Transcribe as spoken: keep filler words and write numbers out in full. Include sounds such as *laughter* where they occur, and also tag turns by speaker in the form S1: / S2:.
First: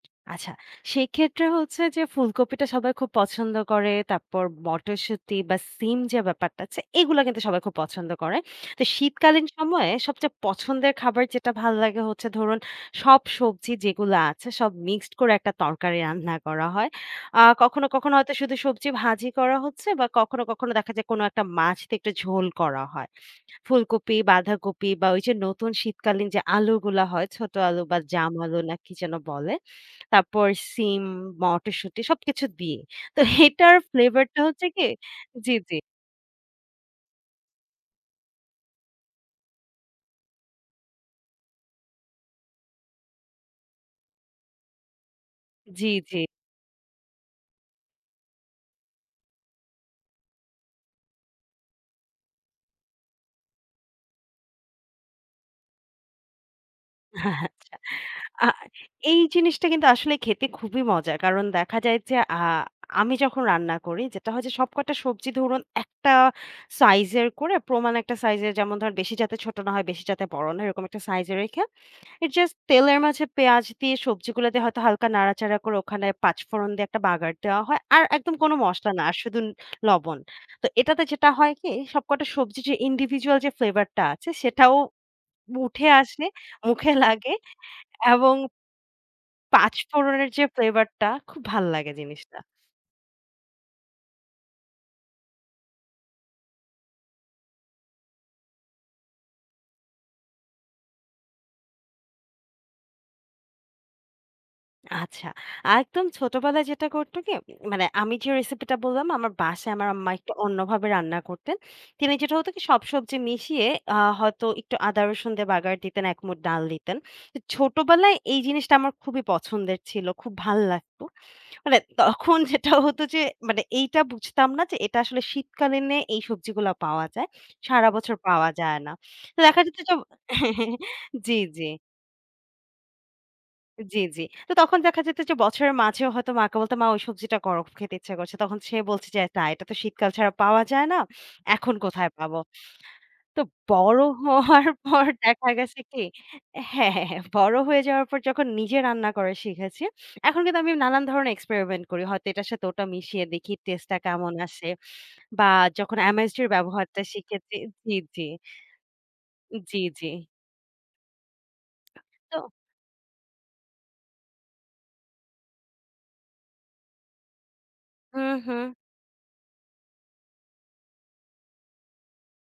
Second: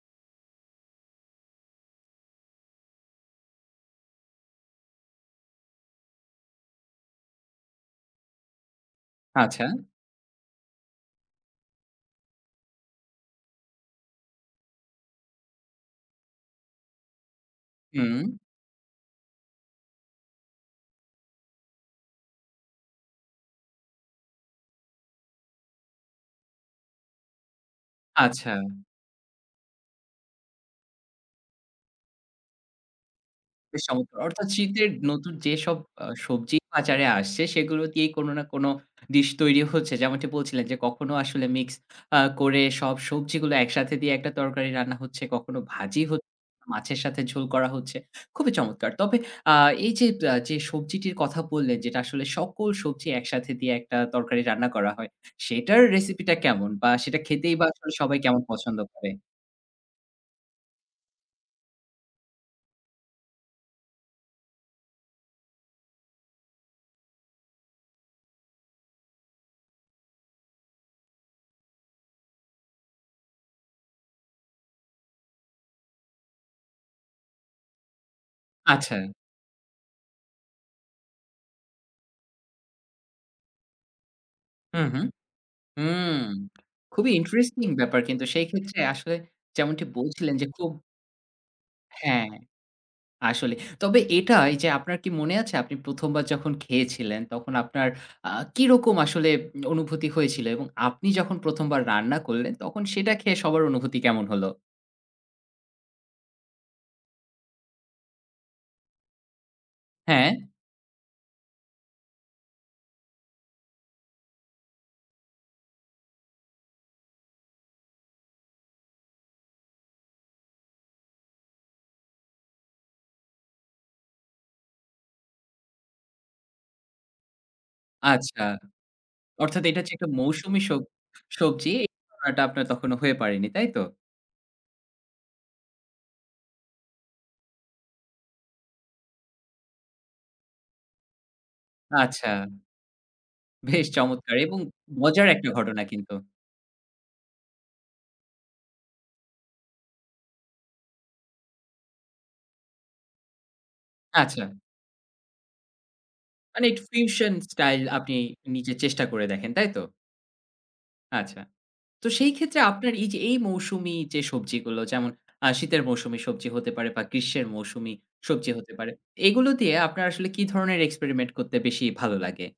S1: আচ্ছা, সেক্ষেত্রে হচ্ছে যে ফুলকপিটা সবাই খুব পছন্দ করে। তাপ্পর মটরশুঁটি বা সিম যে ব্যাপারটা আছে, এগুলা কিন্তু সবাই খুব পছন্দ করে। তো শীতকালীন
S2: আচ্ছা?
S1: সময়ে সবচেয়ে পছন্দের খাবার যেটা ভাল্লাগে হচ্ছে ধরুন সব সবজি যেগুলা আছে সব মিক্সড করে একটা তরকারি রান্না করা হয়। আ কখনো, কখনো
S2: হুম।
S1: হয়তো শুধু সবজি ভাজি করা হচ্ছে বা কখনো, কখনো দেখা যায় কোন একটা মাছতে একটু ঝোল করা হয়। ফুলকপি, বাঁধাকপি বা ওই যে নতুন শীতকালীন যে আলুগুলা হয়, ছোট আলু বা জাম
S2: আচ্ছা।
S1: আলু না কি যেন বলে। তাপ্পর সিম, মটরশুঁটি সবকিছু দিয়ে। তো *scoffs* এটার
S2: বেশ চমৎকার!
S1: ফ্লেভার টা
S2: অর্থাৎ
S1: হচ্ছে কি
S2: শীতের নতুন
S1: জি, জি।
S2: যেসব আ সবজি বাজারে আসছে সেগুলো দিয়েই কোন না কোন ডিশ তৈরি হচ্ছে। যেমনটি বলছিলেন যে, "কখনো আসলে মিক্স আ করে সব সবজিগুলো একসাথে দিয়ে একটা তরকারি রান্না হচ্ছে, কখনো
S1: জি,
S2: ভাজি হ
S1: জি।
S2: মাছের সাথে ঝোল করা হচ্ছে।" খুবই চমৎকার! তবে আ এই যে ব্যা যে সবজিটির কথা বললেন। যেটা আসলে সকল সবজি একসাথে দিয়ে একটা তরকারি রান্না করা হয়। সেটার রেসিপিটা কেমন? বা সেটা
S1: *scoffs*
S2: খেতেই বা
S1: আচ্ছা।
S2: আসলে সবাই কেমন
S1: আ
S2: পছন্দ করে?
S1: এই জিনিসটা কিন্তু আসলে খেতে খুবই মজা। কারণ দেখা যায় যে, আ আমি যখন রান্না করি যেটা হয় যে সবকটা সবজি ধরুন একটা সাইজের করে, প্রমাণ একটা সাইজের। যেমন ধরেন বেশি যাতে ছোট না হয়, বেশি যাতে বড় না হয় এরকম একটা সাইজ এ রেখে it's just তেলের মাঝে পেঁয়াজ দিয়ে সবজিগুলো দিয়ে হয়তো হালকা নাড়াচাড়া করে ওখানে পাঁচফোড়ন দিয়ে একটা বাগার দেওয়া হয়। আর একদম কোন মসলা না।
S2: আচ্ছা।
S1: আর শুধু ন লবণ। তো এটাতে যেটা হয় কি সব কটা সবজি যে individual যে ফ্লেভার টা আছে সেটাও
S2: হু, হু।
S1: বু উঠে
S2: হুম!
S1: আসলে, *scoffs* মুখে
S2: খুবই
S1: লাগে
S2: ইন্টারেস্টিং ব্যাপার! কিন্তু
S1: এবং
S2: সেই ক্ষেত্রে আসলে যেমনটি
S1: পাঁচফোড়নের
S2: বলছিলেন
S1: যে
S2: যে খুব
S1: ফ্লেভার টা। খুব ভাল্লাগে
S2: হ্যাঁ,
S1: জিনিসটা।
S2: আসলে। তবে এটা এইযে আপনার কি মনে আছে? আপনি প্রথম বার যখন খেয়েছিলেন তখন আপনার আ কিরকম আসলে উম অনুভূতি হয়েছিল? এবং আপনি যখন প্রথম বার রান্না করলেন তখন সেটা খেয়ে সবার অনুভূতি কেমন হলো?
S1: আচ্ছা। একদম ছোটবেলায় যেটা করত কি উম মানে আমি যে রেসিপি টা বললাম না? আমার বাসায় আমার আম্মা
S2: হ্যাঁ।
S1: একটু অন্যভাবে রান্না করতেন। তিনি যেটা হতো কি, সব সবজি মিশিয়ে আ হয়তো একটু আদা রসুন দিয়ে বাগার দিতেন এক মুঠ ডাল দিতেন। এ ছোটবেলায় এই জিনিসটা আমার খুবই পছন্দের ছিল। খুব ভাল্লাগতো মানে তখন যেটা *scoffs* হতো যে মানে এইটা বুঝতাম না যে এটা আসলে শীতকালীনে এই সবজিগুলো পাওয়া যায়। সারা বছর
S2: আচ্ছা।
S1: পাওয়া যায় না। তো দেখা
S2: অর্থাৎ
S1: যেত
S2: এটা যে
S1: যে
S2: একটা মৌসুমী
S1: *chuckles*
S2: সব
S1: জি, জি।
S2: সবজি *unintelligible* আপনার তখনো হয়ে পারেনি তাই তো?
S1: জি, জি। তো তখন দেখা যেত যে, বছরের মাঝেও হয়তো মাকে বলতাম, "মা ঐ সবজিটা করো, খেতে ইচ্ছা করছে।" তখন সে বলছে যে, "এটা এটা তো শীতকাল ছাড়া পাওয়া যায় না। এখন কোথায়
S2: আচ্ছা।
S1: পাবো?" তো
S2: *scoffs* বেশ
S1: বড়
S2: চমৎকার! এবং
S1: হওয়ার পর
S2: মজার
S1: দেখা
S2: একটা
S1: গ্যাছে
S2: ঘটনা
S1: কি
S2: কিন্তু।
S1: হ্যাঁ, হ্যাঁ, হ্যাঁ। বড় হয়ে যাওয়ার পর যখন নিজে রান্না করা শিখেছি। এখন কিন্তু আমি নানান ধরনের experimen করি। হয়তো এটার সাথে ওটা মিশিয়ে দেখি টেস্টটা কেমন
S2: আচ্ছা।
S1: আসে বা যখন MSG এর
S2: মানে একটু
S1: ব্যবহারটা
S2: ফিউশন
S1: শিখেছি
S2: স্টাইল
S1: জি,
S2: আপনি
S1: জি।
S2: নিজে চেষ্টা করে দেখেন,
S1: উন
S2: তাই
S1: জি,
S2: তো?
S1: জি।
S2: আচ্ছা। তো সেই
S1: তো
S2: ক্ষেত্রে আপনার এই যে এই মৌসুমী যে সবজিগুলো যেমন আ শীতের মৌসুমী সবজি হতে পারে বা গ্রীষ্মের মৌসুমী
S1: হু,
S2: সবজি
S1: হু।
S2: হতে পারে। এগুলো দিয়ে আপনার আসলে কি ধরনের experiment করতে বেশি ভালো লাগে?